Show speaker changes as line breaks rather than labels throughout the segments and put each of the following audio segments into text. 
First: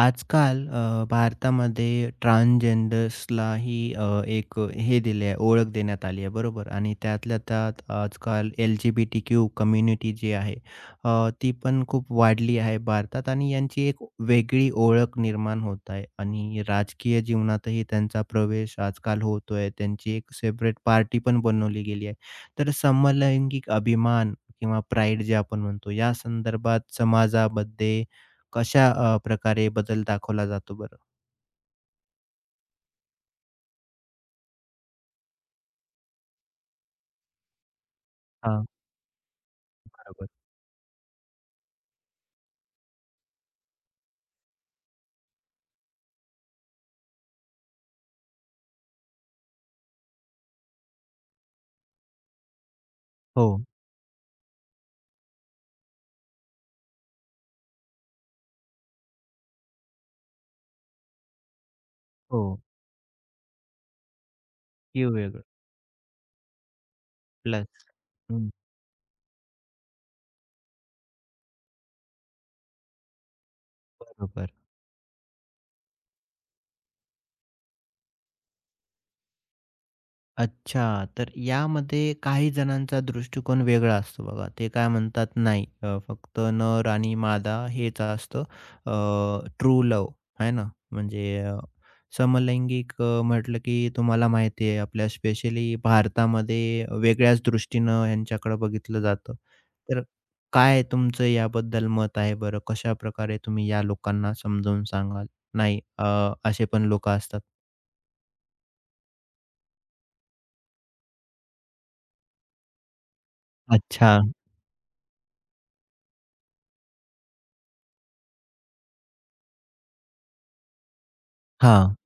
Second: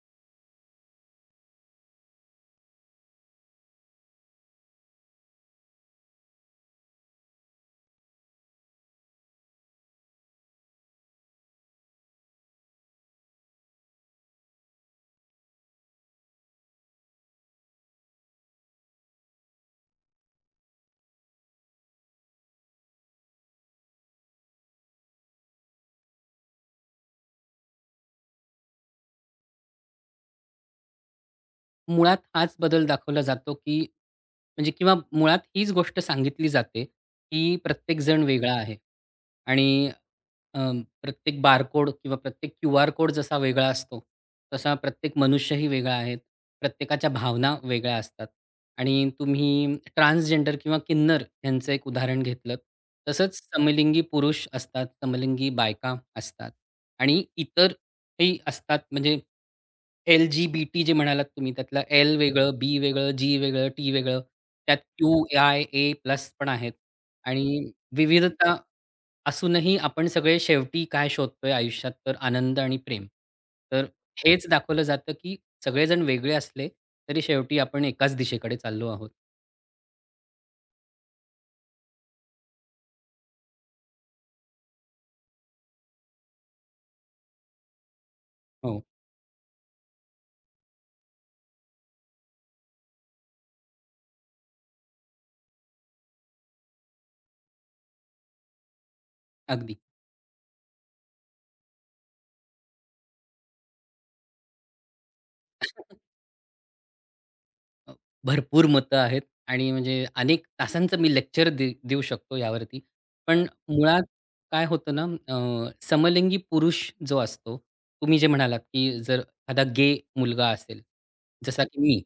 आजकाल भारतामध्ये ट्रान्सजेंडर्सलाही एक हे दिले आहे, ओळख देण्यात आली आहे बरोबर आणि त्यातल्या त्यात आजकाल एल-जी-बी-टी-क्यू कम्युनिटी जी आहे ती पण खूप वाढली आहे भारतात आणि यांची एक वेगळी ओळख निर्माण होत आहे आणि राजकीय जीवनातही त्यांचा प्रवेश आजकाल होतोय. त्यांची एक सेपरेट पार्टी पण बनवली गेली आहे. तर समलैंगिक अभिमान किंवा प्राईड जे आपण म्हणतो या संदर्भात समाजामध्ये कशा प्रकारे बदल दाखवला जातो बरं?
मुळात हाच बदल दाखवला जातो, की म्हणजे किंवा मुळात हीच गोष्ट सांगितली जाते, की प्रत्येक जण वेगळा
हां,
आहे आणि
बरोबर.
अ, प्रत्येक बारकोड किंवा प्रत्येक क्यूआर कोड जसा वेगळा असतो, तसा प्रत्येक मनुष्यही वेगळा आहे. प्रत्येकाच्या भावना वेगळ्या असतात आणि तुम्ही ट्रान्सजेंडर किंवा किन्नर यांचं एक उदाहरण घेतलंत. तसंच
हो.
समलिंगी पुरुष असतात, समलिंगी बायका असतात आणि इतरही असतात म्हणजे एल-जी-बी-टी जे म्हणालात तुम्ही त्यातलं एल
हो,
वेगळं, बी वेगळं, जी वेगळं, टी वेगळं. त्यात
हे
क्यू,
वेगळं.
आय, ए प्लस पण आहेत आणि
प्लस. हं,
विविधता असूनही आपण सगळे शेवटी काय शोधतोय आयुष्यात तर आनंद आणि प्रेम. तर हेच
बरोबर.
दाखवलं जातं, की सगळेजण वेगळे असले तरी शेवटी आपण एकाच दिशेकडे चाललो आहोत.
अच्छा. तर यामध्ये काही जणांचा दृष्टिकोन वेगळा असतो बघा. ते काय म्हणतात नाही फक्त नर आणि मादा हेच असतं.
हो,
ट्रू लव्ह आहे ना? म्हणजे समलैंगिक म्हटलं की तुम्हाला माहिती आहे आपल्या स्पेशली भारतामध्ये वेगळ्याच दृष्टीनं ह्यांच्याकडे बघितलं जातं.
अगदी.
तर काय तुमचं याबद्दल मत आहे बरं? कशाप्रकारे तुम्ही या लोकांना समजावून सांगाल? नाही असे पण लोकं असतात.
अ, भरपूर मतं आहेत आणि म्हणजे अनेक तासांचं मी लेक्चर देऊ शकतो यावरती. पण मुळात
अच्छा.
काय होतं ना, समलिंगी पुरुष जो असतो, तुम्ही जे म्हणालात, की जर एखादा गे मुलगा असेल, जसा की
हां.
मी,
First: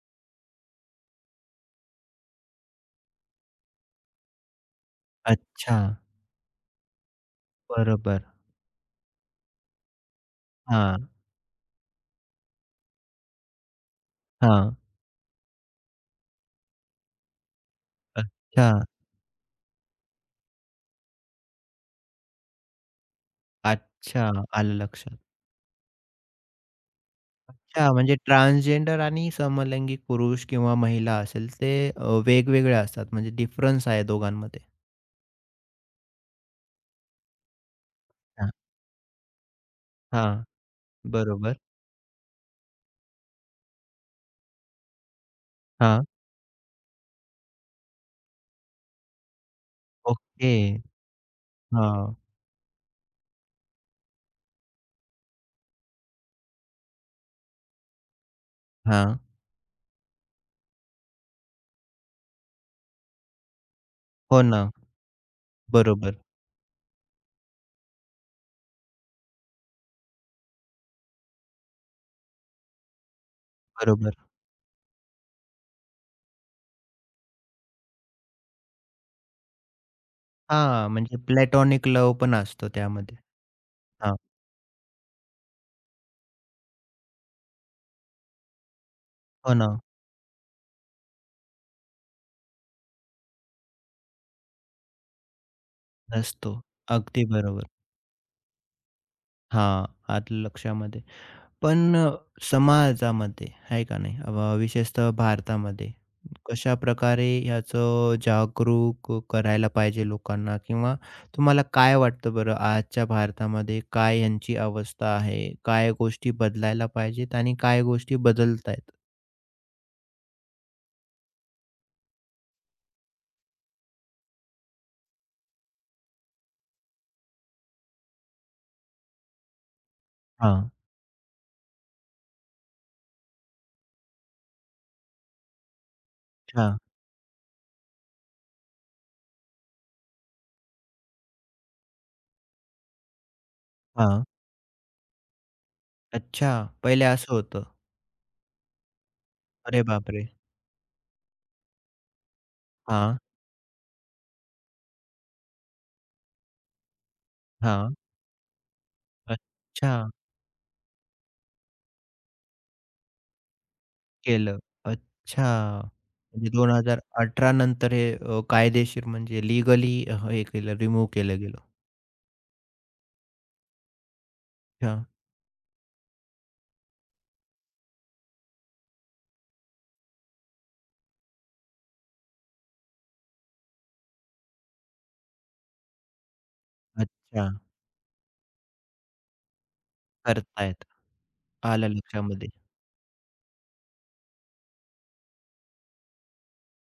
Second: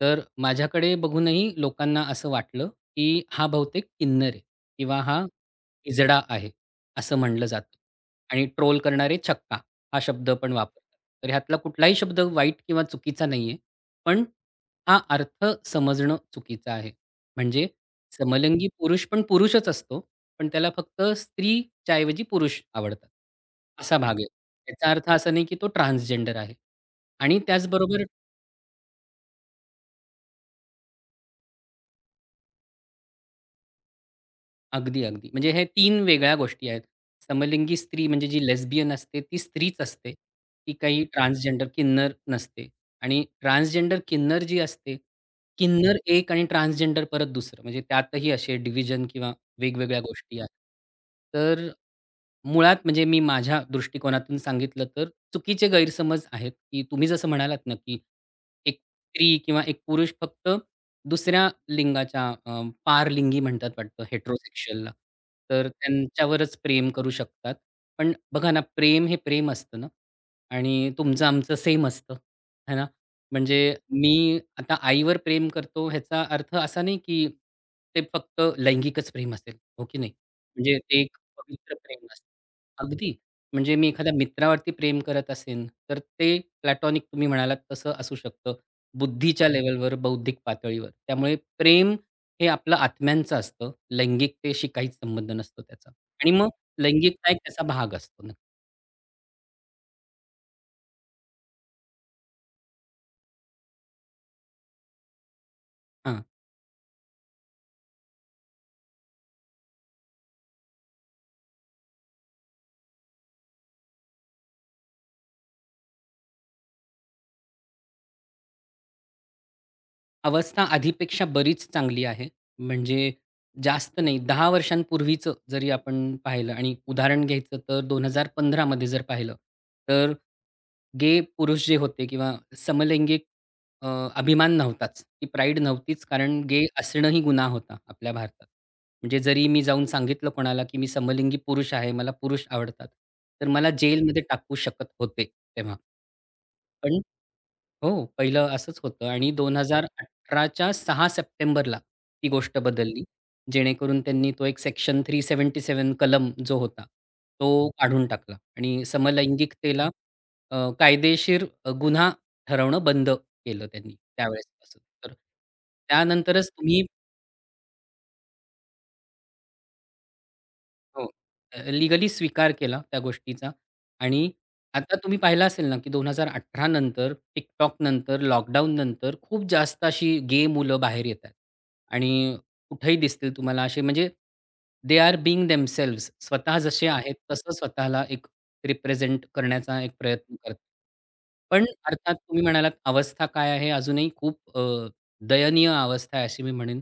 तर माझ्याकडे बघूनही लोकांना असं वाटलं, की हा बहुतेक किन्नर आहे किंवा हा
अच्छा.
हिजडा आहे, असं म्हणलं जातं
बरोबर.
आणि ट्रोल करणारे छक्का हा शब्द पण वापरतात.
हां,
तर ह्यातला कुठलाही शब्द वाईट किंवा चुकीचा नाहीये. पण
हां.
हा अर्थ समजणं चुकीचं आहे. म्हणजे
अच्छा,
समलिंगी पुरुष पण पुरुषच असतो. पण त्याला फक्त स्त्रीच्या ऐवजी पुरुष आवडतात. असा भाग आहे.
अच्छा. आलं
याचा अर्थ
लक्षात.
असा नाही की तो ट्रान्सजेंडर आहे. आणि
अच्छा,
त्याचबरोबर
म्हणजे ट्रान्सजेंडर आणि समलैंगिक पुरुष किंवा महिला असेल ते वेगवेगळे असतात. म्हणजे डिफरन्स आहे दोघांमध्ये.
अगदी, अगदी. म्हणजे हे 3 वेगळ्या गोष्टी आहेत. समलिंगी स्त्री म्हणजे जी
हां,
लेस्बियन असते ती स्त्रीच असते.
हां.
ती काही
बरोबर.
ट्रान्सजेंडर किन्नर नसते आणि ट्रान्सजेंडर किन्नर जी असते, किन्नर
हां.
एक आणि ट्रान्सजेंडर परत दुसरं म्हणजे त्यातही असे डिव्हिजन किंवा वेगवेगळ्या गोष्टी आहेत.
ओके.
तर
हां,
मुळात म्हणजे मी माझ्या दृष्टिकोनातून सांगितलं तर चुकीचे गैरसमज आहेत, की तुम्ही जसं म्हणालात ना, की एक
हां.
स्त्री किंवा एक पुरुष फक्त दुसऱ्या लिंगाच्या पारलिंगी म्हणतात वाटतं
हो ना.
हेटेरोसेक्शुअलला. तर
बरोबर,
त्यांच्यावरच प्रेम करू शकतात. पण बघा ना, प्रेम हे प्रेम असतं ना आणि तुमचं-आमचं सेम असतं, है ना? म्हणजे
बरोबर.
मी आता आईवर प्रेम करतो ह्याचा अर्थ असा नाही, की ते फक्त लैंगिकच प्रेम असेल, हो की नाही? म्हणजे
हां,
ते एक
म्हणजे
पवित्र
प्लॅटॉनिक
प्रेम
लव्ह
असतं.
पण असतो
अगदी.
त्यामध्ये.
म्हणजे मी एखाद्या
हां,
मित्रावरती प्रेम करत असेन, तर ते प्लॅटॉनिक तुम्ही म्हणालात तसं असू शकतं. बुद्धीच्या
हो ना,
लेव्हलवर, बौद्धिक पातळीवर. त्यामुळे प्रेम हे आपलं आत्म्यांचं असतं. लैंगिकतेशी काहीच संबंध नसतो त्याचा आणि मग
असतो. अगदी
लैंगिकता एक त्याचा
बरोबर.
भाग असतो. ना.
हां, आलं लक्षामध्ये. पण समाजामध्ये आहे का नाही, विशेषतः भारतामध्ये
हां.
कशाप्रकारे ह्याचं जागरूक करायला पाहिजे लोकांना किंवा तुम्हाला काय वाटतं बरं आजच्या भारतामध्ये काय ह्यांची अवस्था आहे? काय गोष्टी बदलायला पाहिजेत आणि काय गोष्टी बदलतायेत?
अवस्था आधीपेक्षा बरीच चांगली आहे. म्हणजे जास्त नाही 10 वर्षांपूर्वीचं जरी आपण पाहिलं आणि उदाहरण घ्यायचं तर 2015 मध्ये जर पाहिलं, तर
हां,
गे पुरुष जे होते किंवा समलैंगिक अ, अभिमान नव्हताच. ती प्राईड नव्हतीच कारण गे
अच्छा.
असणंही गुन्हा होता आपल्या भारतात. म्हणजे जरी मी जाऊन सांगितलं कोणाला, की मी समलिंगी पुरुष आहे, मला पुरुष आवडतात, तर मला जेलमध्ये
हां.
टाकू शकत होते तेव्हा.
अच्छा,
पण
पहिले असं होतं.
हो, पहिलं असंच होतं आणि दोन हां.
अरे
हजार
बापरे!
18च्या 6 सप्टेंबरला ती गोष्ट बदलली.
हां.
जेणेकरून त्यांनी तो एक सेक्शन 377 कलम जो होता, तो
हां.
काढून टाकला आणि समलैंगिकतेला
अच्छा,
कायदेशीर गुन्हा ठरवणं बंद केलं त्यांनी
केलं.
त्यावेळेसपासून. तर
अच्छा.
त्यानंतरच
म्हणजे
तुम्ही
2018 नंतर हे कायदेशीर म्हणजे लीगली हे केलं,
हो.
रिमूव्ह केलं गेलं.
लीगली स्वीकार केला त्या गोष्टीचा आणि
अच्छा.
आता तुम्ही पाहिलं असेल ना, की 2018 नंतर, TikTok नंतर, लॉकडाऊन नंतर खूप जास्त अशी गे मुलं बाहेर येत आहेत आणि कुठेही दिसतील तुम्हाला असे म्हणजे दे आर बिंग देमसेल्व्हज स्वतः जसे आहेत
अच्छा.
तसं स्वतःला एक रिप्रेझेंट करण्याचा एक प्रयत्न करतात.
करतायत.
पण
आलं
अर्थात तुम्ही
लक्षामध्ये.
म्हणालात अवस्था काय आहे? अजूनही खूप दयनीय अवस्था आहे अशी मी म्हणेन.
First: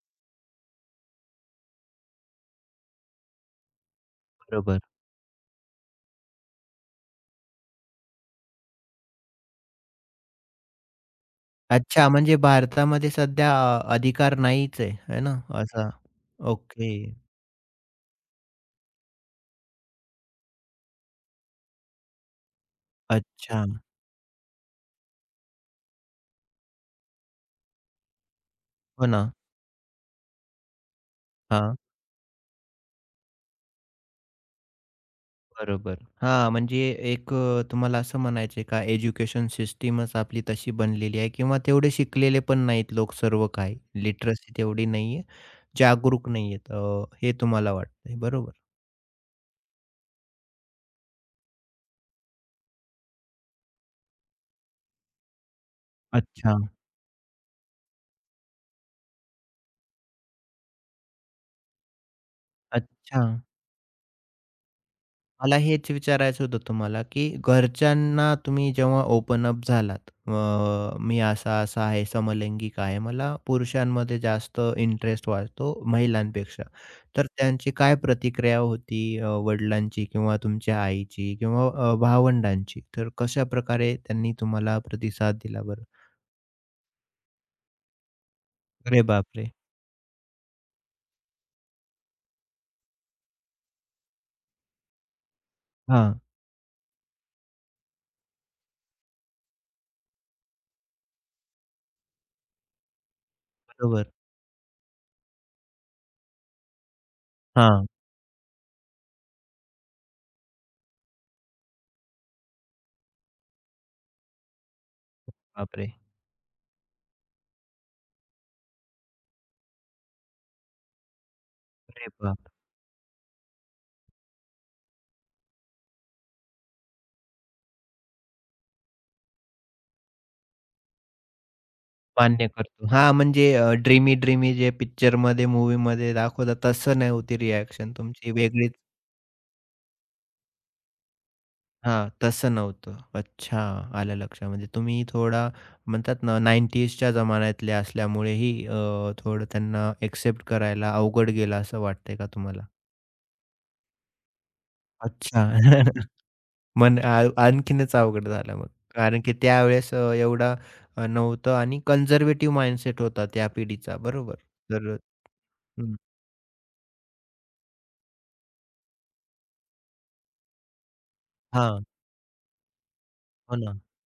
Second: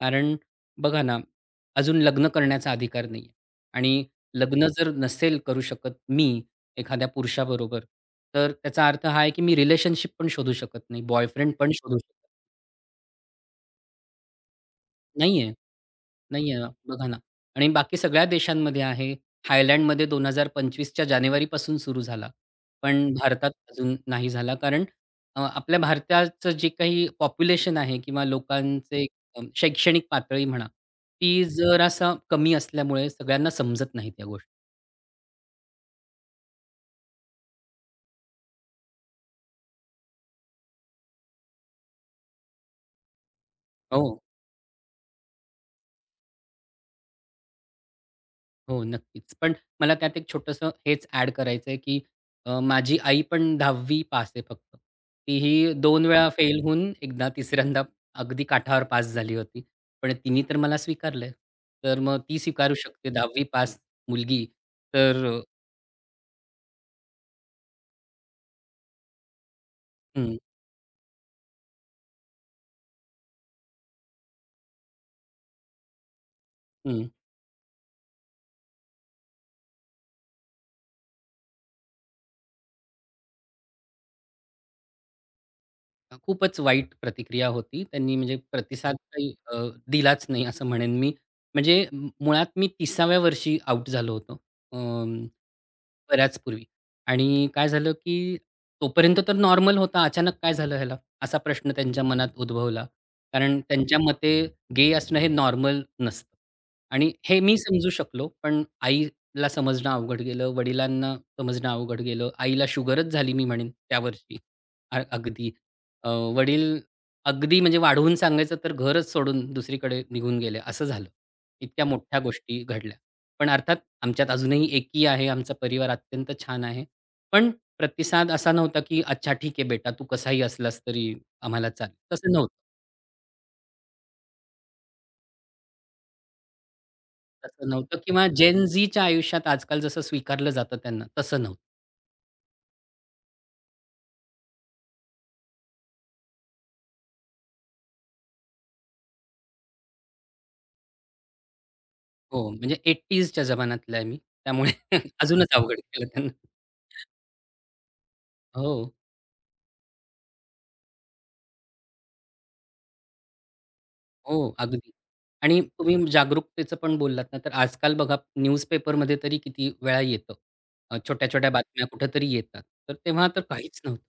कारण बघा ना, अजून लग्न करण्याचा अधिकार नाही. आणि लग्न
बरोबर.
जर नसेल करू शकत मी एखाद्या पुरुषाबरोबर, तर त्याचा अर्थ हा आहे की मी रिलेशनशिप पण शोधू शकत नाही, बॉयफ्रेंड पण शोधू
अच्छा,
शकत
म्हणजे भारतामध्ये सध्या अधिकार नाहीच आहे, है ना?
नाहीये,
असा.
नाहीये
ओके.
बघा ना. आणि बाकी सगळ्या देशांमध्ये आहे. थायलंडमध्ये 2025 च्या जानेवारीपासून सुरू झाला. पण भारतात
अच्छा.
अजून नाही झाला कारण आपल्या भारताचं जे काही पॉप्युलेशन आहे किंवा लोकांचे
हो ना.
शैक्षणिक पातळी म्हणा, ती
हां.
जरासा कमी असल्यामुळे सगळ्यांना समजत नाहीत या गोष्टी.
बरोबर. हां, म्हणजे एक तुम्हाला असं म्हणायचं का एज्युकेशन सिस्टमच आपली तशी बनलेली आहे किंवा तेवढे शिकलेले पण नाहीत लोक सर्व काही.
हो.
लिटरसी तेवढी नाहीये, जागरूक नाहीयेत. हे तुम्हाला वाटतंय. बरोबर.
हो, नक्कीच. पण मला त्यात एक छोटंसं हेच ॲड करायचंय, की माझी आई पण 10वी पास आहे फक्त. तीही दोन वेळा
अच्छा,
फेल होऊन एकदा तिसऱ्यांदा अगदी काठावर पास झाली होती. पण तिनी तर मला स्वीकारलंय. तर मग ती स्वीकारू शकते
अच्छा.
10वी पास मुलगी तर
मला हेच विचारायचं होतं तुम्हाला, की घरच्यांना तुम्ही जेव्हा ओपन अप झालात,
हं,
मी असा-असा आहे, समलैंगिक आहे, मला पुरुषांमध्ये जास्त इंटरेस्ट वाटतो महिलांपेक्षा.
हं.
तर त्यांची काय प्रतिक्रिया होती वडिलांची किंवा तुमच्या आईची किंवा भावंडांची? तर कशाप्रकारे त्यांनी तुम्हाला प्रतिसाद दिला बरं?
खूपच वाईट प्रतिक्रिया होती. त्यांनी म्हणजे प्रतिसाद
अरे
काही
बापरे!
दिलाच नाही असं म्हणेन मी. म्हणजे मुळात मी 30व्या वर्षी आउट झालो होतो. अं,
हां,
बऱ्याच पूर्वी आणि काय झालं, की तोपर्यंत तर नॉर्मल होता. अचानक काय झालं ह्याला? असा प्रश्न त्यांच्या मनात उद्भवला. कारण त्यांच्या
बरोबर.
मते गे असणं हे नॉर्मल नसतं आणि हे मी
हां,
समजू शकलो. पण आईला समजणं अवघड गेलं, वडिलांना समजणं अवघड गेलं. आईला शुगरच झाली मी म्हणेन त्या वर्षी. अगदी.
बापरे!
अ, वडील अगदी म्हणजे वाढवून सांगायचं तर घरच सोडून दुसरीकडे निघून गेले असं झालं. इतक्या
अरे
मोठ्या
बाप!
गोष्टी घडल्या. पण अर्थात आमच्यात अजूनही एकी आहे. आमचा परिवार अत्यंत छान आहे. पण प्रतिसाद असा नव्हता, की "अच्छा ठीक आहे बेटा, तू कसाही असलास तरी आम्हाला चालेल." तसं
मान्य
नव्हतं.
करतो. हां, म्हणजे ड्रीमी ड्रीमी जे पिक्चरमध्ये, मूव्हीमध्ये दाखवतात तसं नव्हती
तसं
रिएक्शन
नव्हतं किंवा
तुमची
जेन
वेगळीच
झीच्या आयुष्यात आजकाल जसं स्वीकारलं जातं त्यांना तसं नव्हतं.
हां, तसं नव्हतं. अच्छा, आलं लक्षात. म्हणजे तुम्ही थोडा म्हणतात ना 90sच्या जमान्यातले असल्यामुळेही थोडं त्यांना एक्सेप्ट करायला अवघड गेलं असं वाटतंय का
हो,
तुम्हाला?
म्हणजे 80च्या जमान्यातला आहे मी. त्यामुळे
अच्छा.
अजूनच अवघड केलं त्यांना.
मन आणखीनच अवघड झालं मग.
हो.
कारण की त्यावेळेस एवढा नव्हतं आणि कन्झर्व्हेटिव्ह माइंडसेट होता त्या पिढीचा बरोबर.
हो, अगदी.
तर
आणि
हं,
तुम्ही जागरूकतेचं पण बोललात ना, तर आजकाल बघा न्यूजपेपरमध्ये तरी किती वेळा येतं. छोट्या-छोट्या
हां.
बातम्या कुठेतरी येतात. तर तेव्हा तर
हो ना.
काहीच नव्हतं.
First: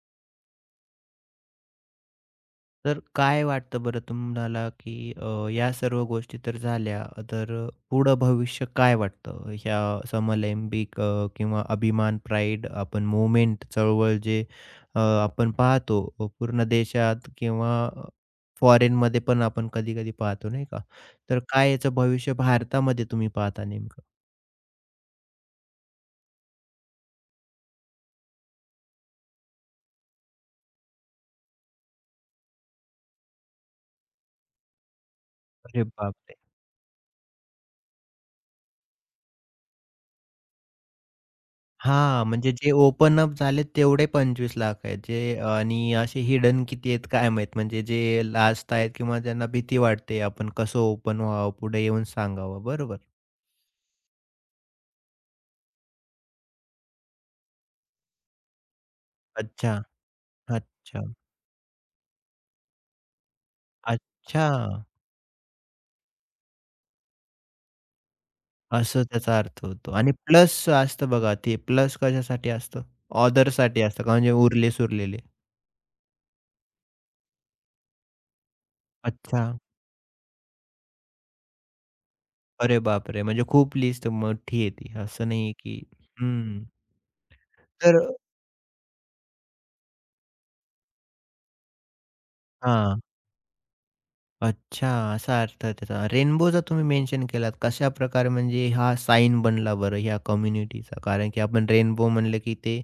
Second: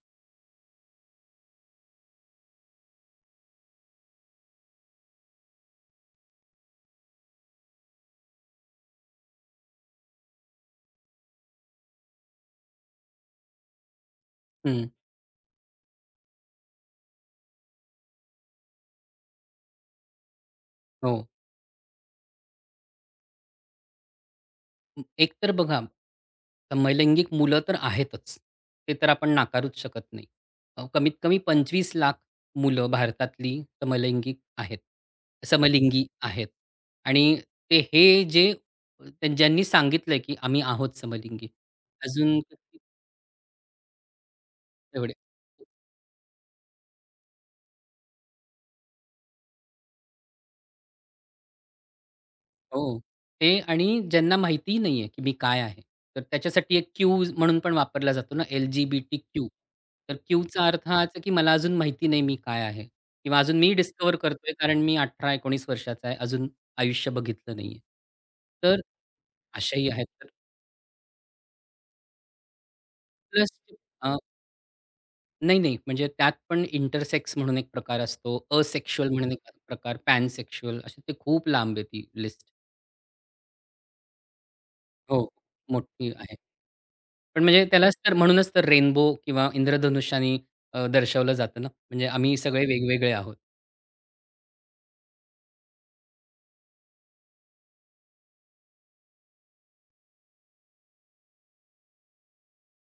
तर काय वाटतं बरं तुम्हाला, की या सर्व गोष्टी तर झाल्या, तर पुढं भविष्य काय वाटतं? ह्या समलैंगिक किंवा अभिमान, प्राईड आपण मूव्हमेंट चळवळ जे
हं,
आपण पाहतो पूर्ण देशात किंवा फॉरेनमध्ये पण आपण कधी-कधी पाहतो नाही का?
हो.
तर काय याचं भविष्य भारतामध्ये तुम्ही पाहता नेमकं?
एक तर बघा, समलैंगिक मुलं तर आहेतच. ते तर आपण नाकारूच शकत नाही. कमीत कमी 25,00,000 मुलं भारतातली समलैंगिक आहेत.
अरे
समलिंगी
बापरे!
आहेत. आणि ते हे जे ज्यांनी सांगितलंय, की आम्ही आहोत समलिंगी.
हां,
अजून
म्हणजे जे ओपन अप झालेत तेवढे 25,00,000 आहेत.
तेवढे.
जे आणि असे हिडन किती आहेत काय माहीत? म्हणजे जे लाजत आहेत किंवा ज्यांना भीती वाटते, आपण कसं ओपन व्हावं, पुढे येऊन सांगावं, बरोबर.
हो. ते आणि ज्यांना माहितीही नाहीये, की मी काय आहे. तर त्याच्यासाठी एक क्यू म्हणून पण वापरला जातो ना, एल-जी-बी-टी-क्यू.
अच्छा,
तर क्यूचा अर्थ
अच्छा,
हाच आहे, की मला अजून माहिती नाही मी काय आहे किंवा अजून मी डिस्कव्हर
अच्छा.
करतोय कारण मी 18-19 वर्षाचा आहे. अजून आयुष्य बघितलं नाहीये. तर
असं त्याचा अर्थ
अशाही
होतो
आहेत.
आणि
तर
प्लस असतं बघा, ते प्लस कशासाठी असतं?
प्लस
ऑदरसाठी असतं का? म्हणजे उरले-सुरलेले?
नाही, नाही. म्हणजे त्यात पण इंटरसेक्स म्हणून एक प्रकार असतो. असेक्शुअल म्हणून एक
अच्छा.
प्रकार, पॅनसेक्शुअल असे ते खूप लांब आहे ती लिस्ट.
अरे बापरे! म्हणजे खूप लिस्ट मोठी आहे ती, असं
हो,
नाही की
मोठी आहे.
हं.
पण म्हणजे त्यालाच
तर
तर म्हणूनच तर रेनबो किंवा इंद्रधनुष्याने दर्शवलं जातं ना, म्हणजे आम्ही सगळे वेगवेगळे आहोत.
अच्छा, असा अर्थ आहे त्याचा. रेनबोचा तुम्ही मेन्शन केलात. कशाप्रकारे म्हणजे हा साईन बनला बरं ह्या कम्युनिटीचा? कारण की आपण रेनबो म्हणलं की ते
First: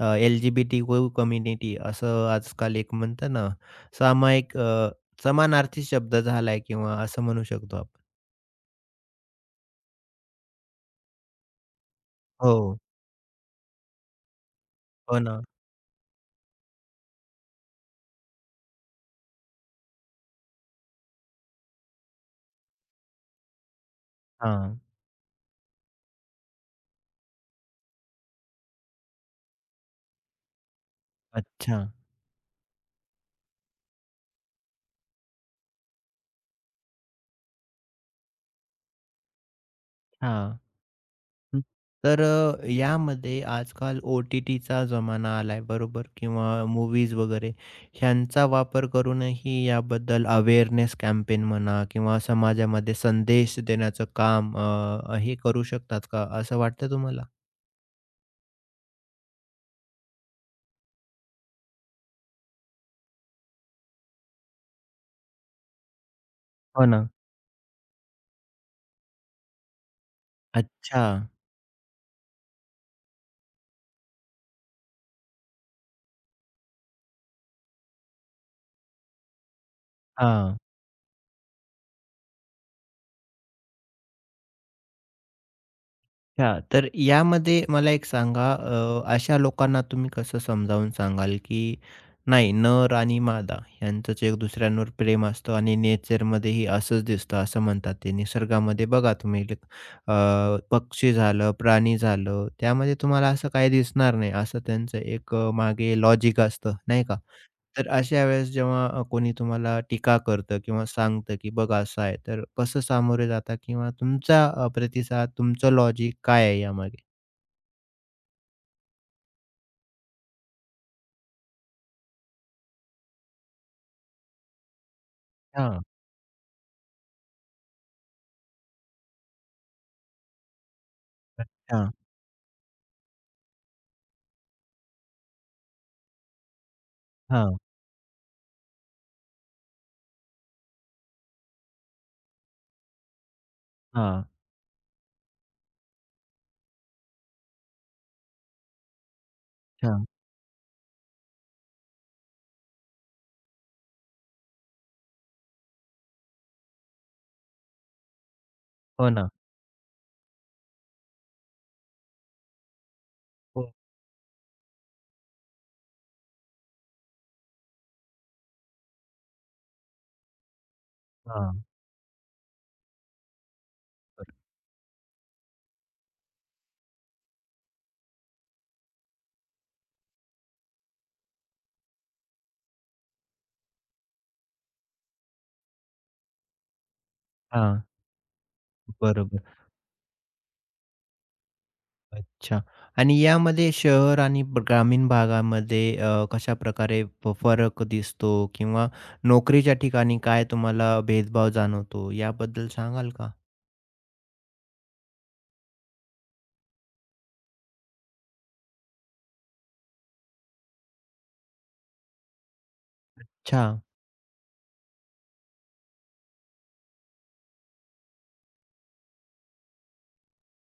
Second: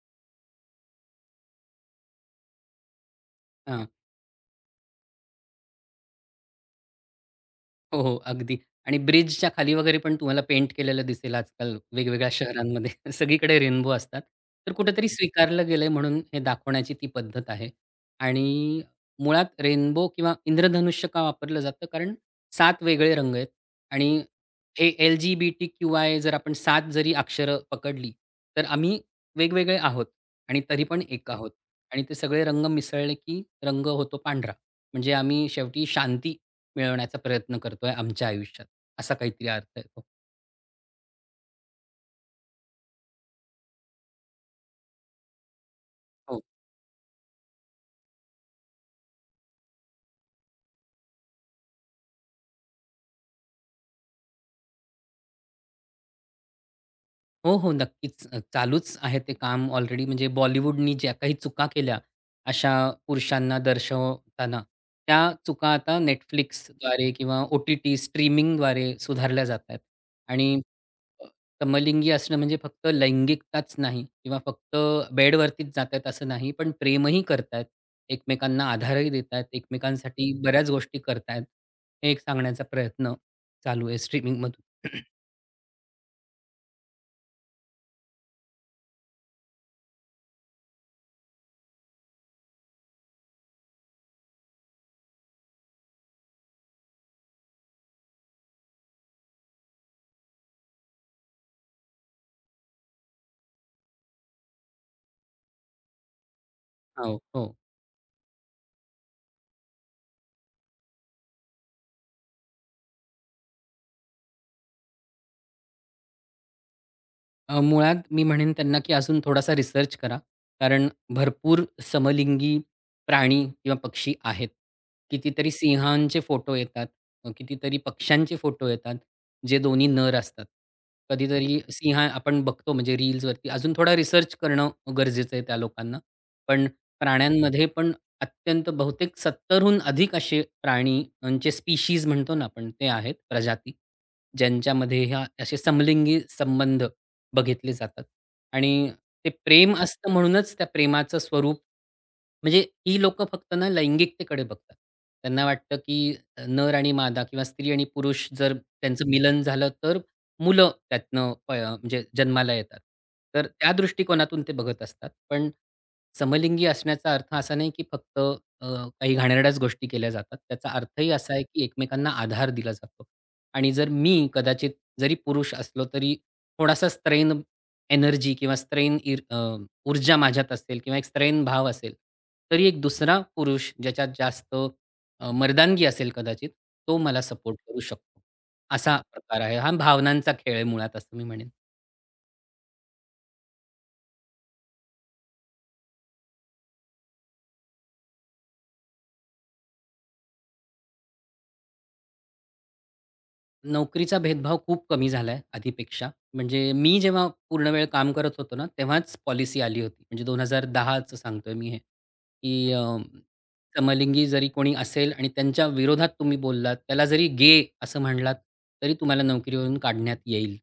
एल-जी-बी-टी-क्यू कम्युनिटी असं आजकाल एक म्हणतात ना, सामायिक समानार्थी शब्द झालाय किंवा असं म्हणू शकतो
हो,
आपण.
हो. अगदी आणि ब्रिजच्या खाली वगैरे पण तुम्हाला पेंट केलेलं दिसेल आजकाल वेगवेगळ्या
हो.
शहरांमध्ये. सगळीकडे रेनबो असतात. तर कुठेतरी हं.
हो ना.
स्वीकारलं गेलंय म्हणून हे दाखवण्याची ती पद्धत आहे. आणि मुळात रेनबो किंवा इंद्रधनुष्य का वापरलं जातं? कारण 7 वेगळे रंग आहेत आणि
हां.
हे एल-जी-बी-टी-क्यू-आय जर आपण 7 जरी अक्षरं पकडली, तर आम्ही वेगवेगळे आहोत आणि तरी पण एक आहोत
अच्छा.
आणि ते सगळे रंग मिसळले की रंग होतो पांढरा. म्हणजे आम्ही शेवटी शांती मिळवण्याचा प्रयत्न करतोय आमच्या आयुष्यात, असा काहीतरी अर्थ आहे तो.
हां. हं. तर यामध्ये आजकाल ओ-टी-टीचा जमाना आलाय बरोबर
हो,
किंवा मूव्हीज वगैरे ह्यांचा वापर करूनही याबद्दल अवेअरनेस कॅम्पेन म्हणा किंवा समाजामध्ये संदेश देण्याचं काम हे करू शकतात का असं वाटतं तुम्हाला?
हो, हो. नक्कीच. चालूच आहे ते काम ऑलरेडी म्हणजे बॉलिवूडनी ज्या काही चुका केल्या अशा पुरुषांना दर्शवताना, त्या चुका आता
हो ना.
Netflixद्वारे किंवा ओ-टी-टी स्ट्रीमिंगद्वारे सुधारल्या जात आहेत. आणि
अच्छा.
अ, समलिंगी असणं म्हणजे फक्त लैंगिकताच नाही किंवा फक्त बेडवरतीच जात आहेत असं नाही, पण प्रेमही करत एकमेकांना आधारही देत एकमेकांसाठी
हां.
बऱ्याच गोष्टी करत हे एक सांगण्याचा प्रयत्न चालू आहे स्ट्रीमिंगमधून.
हां, तर यामध्ये मला एक सांगा अशा लोकांना तुम्ही कसं समजावून सांगाल, की नाही नर आणि मादा यांचंच एक दुसऱ्यांवर प्रेम असतं आणि नेचरमध्येही असंच दिसतं असं म्हणतात ते. निसर्गामध्ये बघा तुम्ही पक्षी झालं, प्राणी झालं त्यामध्ये तुम्हाला असं काही दिसणार नाही. असं त्यांचं एक मागे लॉजिक असतं नाही का?
हो, हो.
तर अशा वेळेस जेव्हा कोणी तुम्हाला टीका करतं किंवा सांगतं, की बघ असं आहे, तर कसं सामोरे जाता किंवा तुमचा प्रतिसाद, तुमचं लॉजिक काय आहे यामागे?
मुळात मी म्हणेन त्यांना, की अजून थोडासा रिसर्च करा. कारण भरपूर समलिंगी प्राणी किंवा पक्षी आहेत. कितीतरी
हां,
सिंहांचे फोटो येतात, कितीतरी पक्ष्यांचे फोटो येतात, जे दोन्ही नर असतात. कधीतरी
अच्छा.
सिंह आपण बघतो म्हणजे रील्सवरती. अजून थोडा रिसर्च करणं गरजेचं आहे त्या लोकांना. पण
हां,
प्राण्यांमध्ये पण अत्यंत बहुतेक 70 अधिक असे प्राणीचे स्पीशीज म्हणतो ना आपण, ते आहेत प्रजाती.
हां,
ज्यांच्यामध्ये ह्या असे समलिंगी संबंध बघितले जातात आणि ते प्रेम
अच्छा.
असतं म्हणूनच त्या प्रेमाचं स्वरूप म्हणजे ही लोकं फक्त ना लैंगिकतेकडे बघतात. त्यांना वाटतं, की नर आणि मादा किंवा स्त्री आणि पुरुष जर त्यांचं
हो ना.
मिलन झालं, तर मुलं त्यातनं म्हणजे जन्माला येतात. तर त्या
हो.
दृष्टिकोनातून ते बघत असतात. पण समलिंगी असण्याचा अर्थ असा नाही, की फक्त अ, काही घाणेरड्याच गोष्टी केल्या जातात. त्याचा अर्थही असा आहे,
हां,
की एकमेकांना आधार दिला जातो आणि जर मी कदाचित जरी पुरुष असलो तरी थोडासा स्ट्रेन एनर्जी किंवा स्ट्रेन ऊर्जा माझ्यात असेल किंवा एक स्ट्रेन भाव असेल, तरी एक दुसरा पुरुष ज्याच्यात जास्त मर्दानगी असेल कदाचित, तो मला सपोर्ट करू
हां.
शकतो. असा प्रकार
बरोबर.
आहे. हा भावनांचा खेळ आहे मुळात असं मी म्हणेन.
अच्छा. आणि यामध्ये शहर आणि ग्रामीण भागामध्ये कशाप्रकारे फरक दिसतो किंवा नोकरीच्या ठिकाणी काय तुम्हाला भेदभाव जाणवतो याबद्दल सांगाल का?
नोकरीचा भेदभाव खूप कमी झालाय आधीपेक्षा. म्हणजे मी जेव्हा पूर्णवेळ काम करत होतो ना, तेव्हाच पॉलिसी आली होती. म्हणजे 2010चं सांगतोय मी हे, की
अच्छा,
समलिंगी जरी कोणी असेल आणि त्यांच्या विरोधात तुम्ही बोललात, त्याला जरी गे असं म्हणलात, तरी तुम्हाला नोकरीवरून काढण्यात येईल.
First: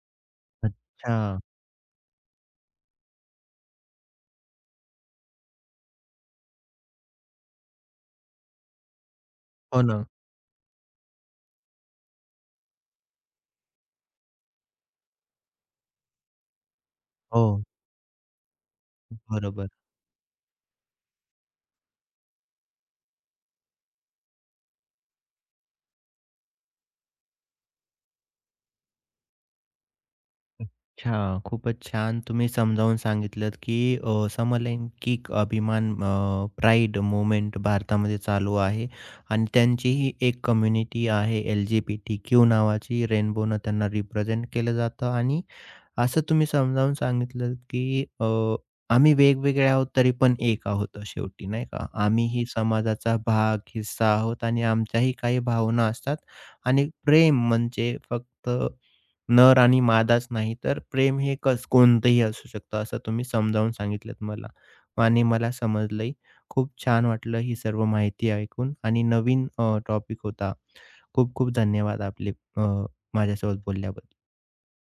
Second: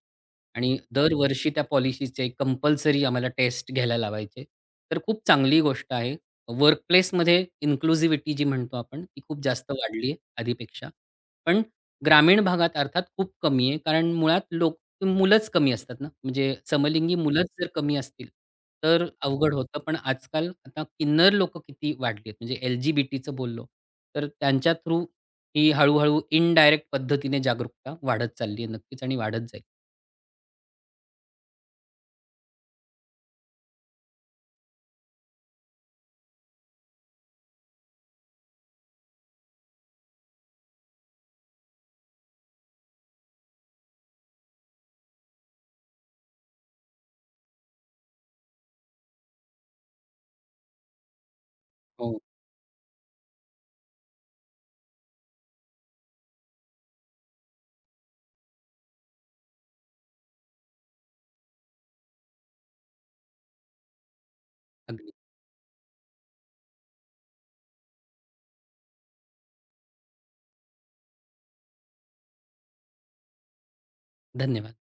आणि
अच्छा.
दरवर्षी त्या पॉलिसीचे कंपल्सरी आम्हाला टेस्ट घ्यायला लावायचे. तर खूप चांगली गोष्ट आहे. वर्कप्लेसमध्ये इन्क्लुझिव्हिटी जी म्हणतो आपण, ती खूप जास्त
हो ना.
वाढली आहे आधीपेक्षा. पण ग्रामीण भागात अर्थात खूप कमी आहे. कारण मुळात लोक मुलंच कमी असतात ना, म्हणजे समलिंगी मुलंच
हो.
जर कमी असतील, तर अवघड
बरोबर.
होतं. पण आजकाल आता किन्नर लोकं किती वाढली आहेत. म्हणजे एल-जी-बी-टीचं बोललो, तर त्यांच्या थ्रू ही हळू-हळू इनडायरेक्ट पद्धतीने जागरूकता वाढत चालली आहे नक्कीच आणि वाढत जाईल.
अच्छा, खूपच छान तुम्ही समजावून सांगितलंत, की समलैंगिक अभिमान प्राईड मूव्हमेंट भारतामध्ये चालू आहे आणि त्यांचीही एक कम्युनिटी आहे एल-जी-बी-टी-क्यू नावाची. रेनबोनं त्यांना रिप्रेझेंट केलं जातं आणि असं तुम्ही समजावून सांगितलं, की आम्ही वेगवेगळे आहोत तरी पण एक आहोत शेवटी नाही का?
हो.
आम्हीही समाजाचा भाग, हिस्सा आहोत आणि आमच्याही काही भावना असतात आणि प्रेम म्हणजे फक्त नर आणि मादाच नाही, तर प्रेम हे कस कोणतंही असू शकतं असं तुम्ही समजावून सांगितलत मला
अगदी.
आणि मला समजलंही. खूप छान वाटलं ही सर्व माहिती ऐकून आणि नवीन टॉपिक होता. खूप खूप धन्यवाद आपले अ, माझ्यासोबत बोलल्याबद्दल.
धन्यवाद.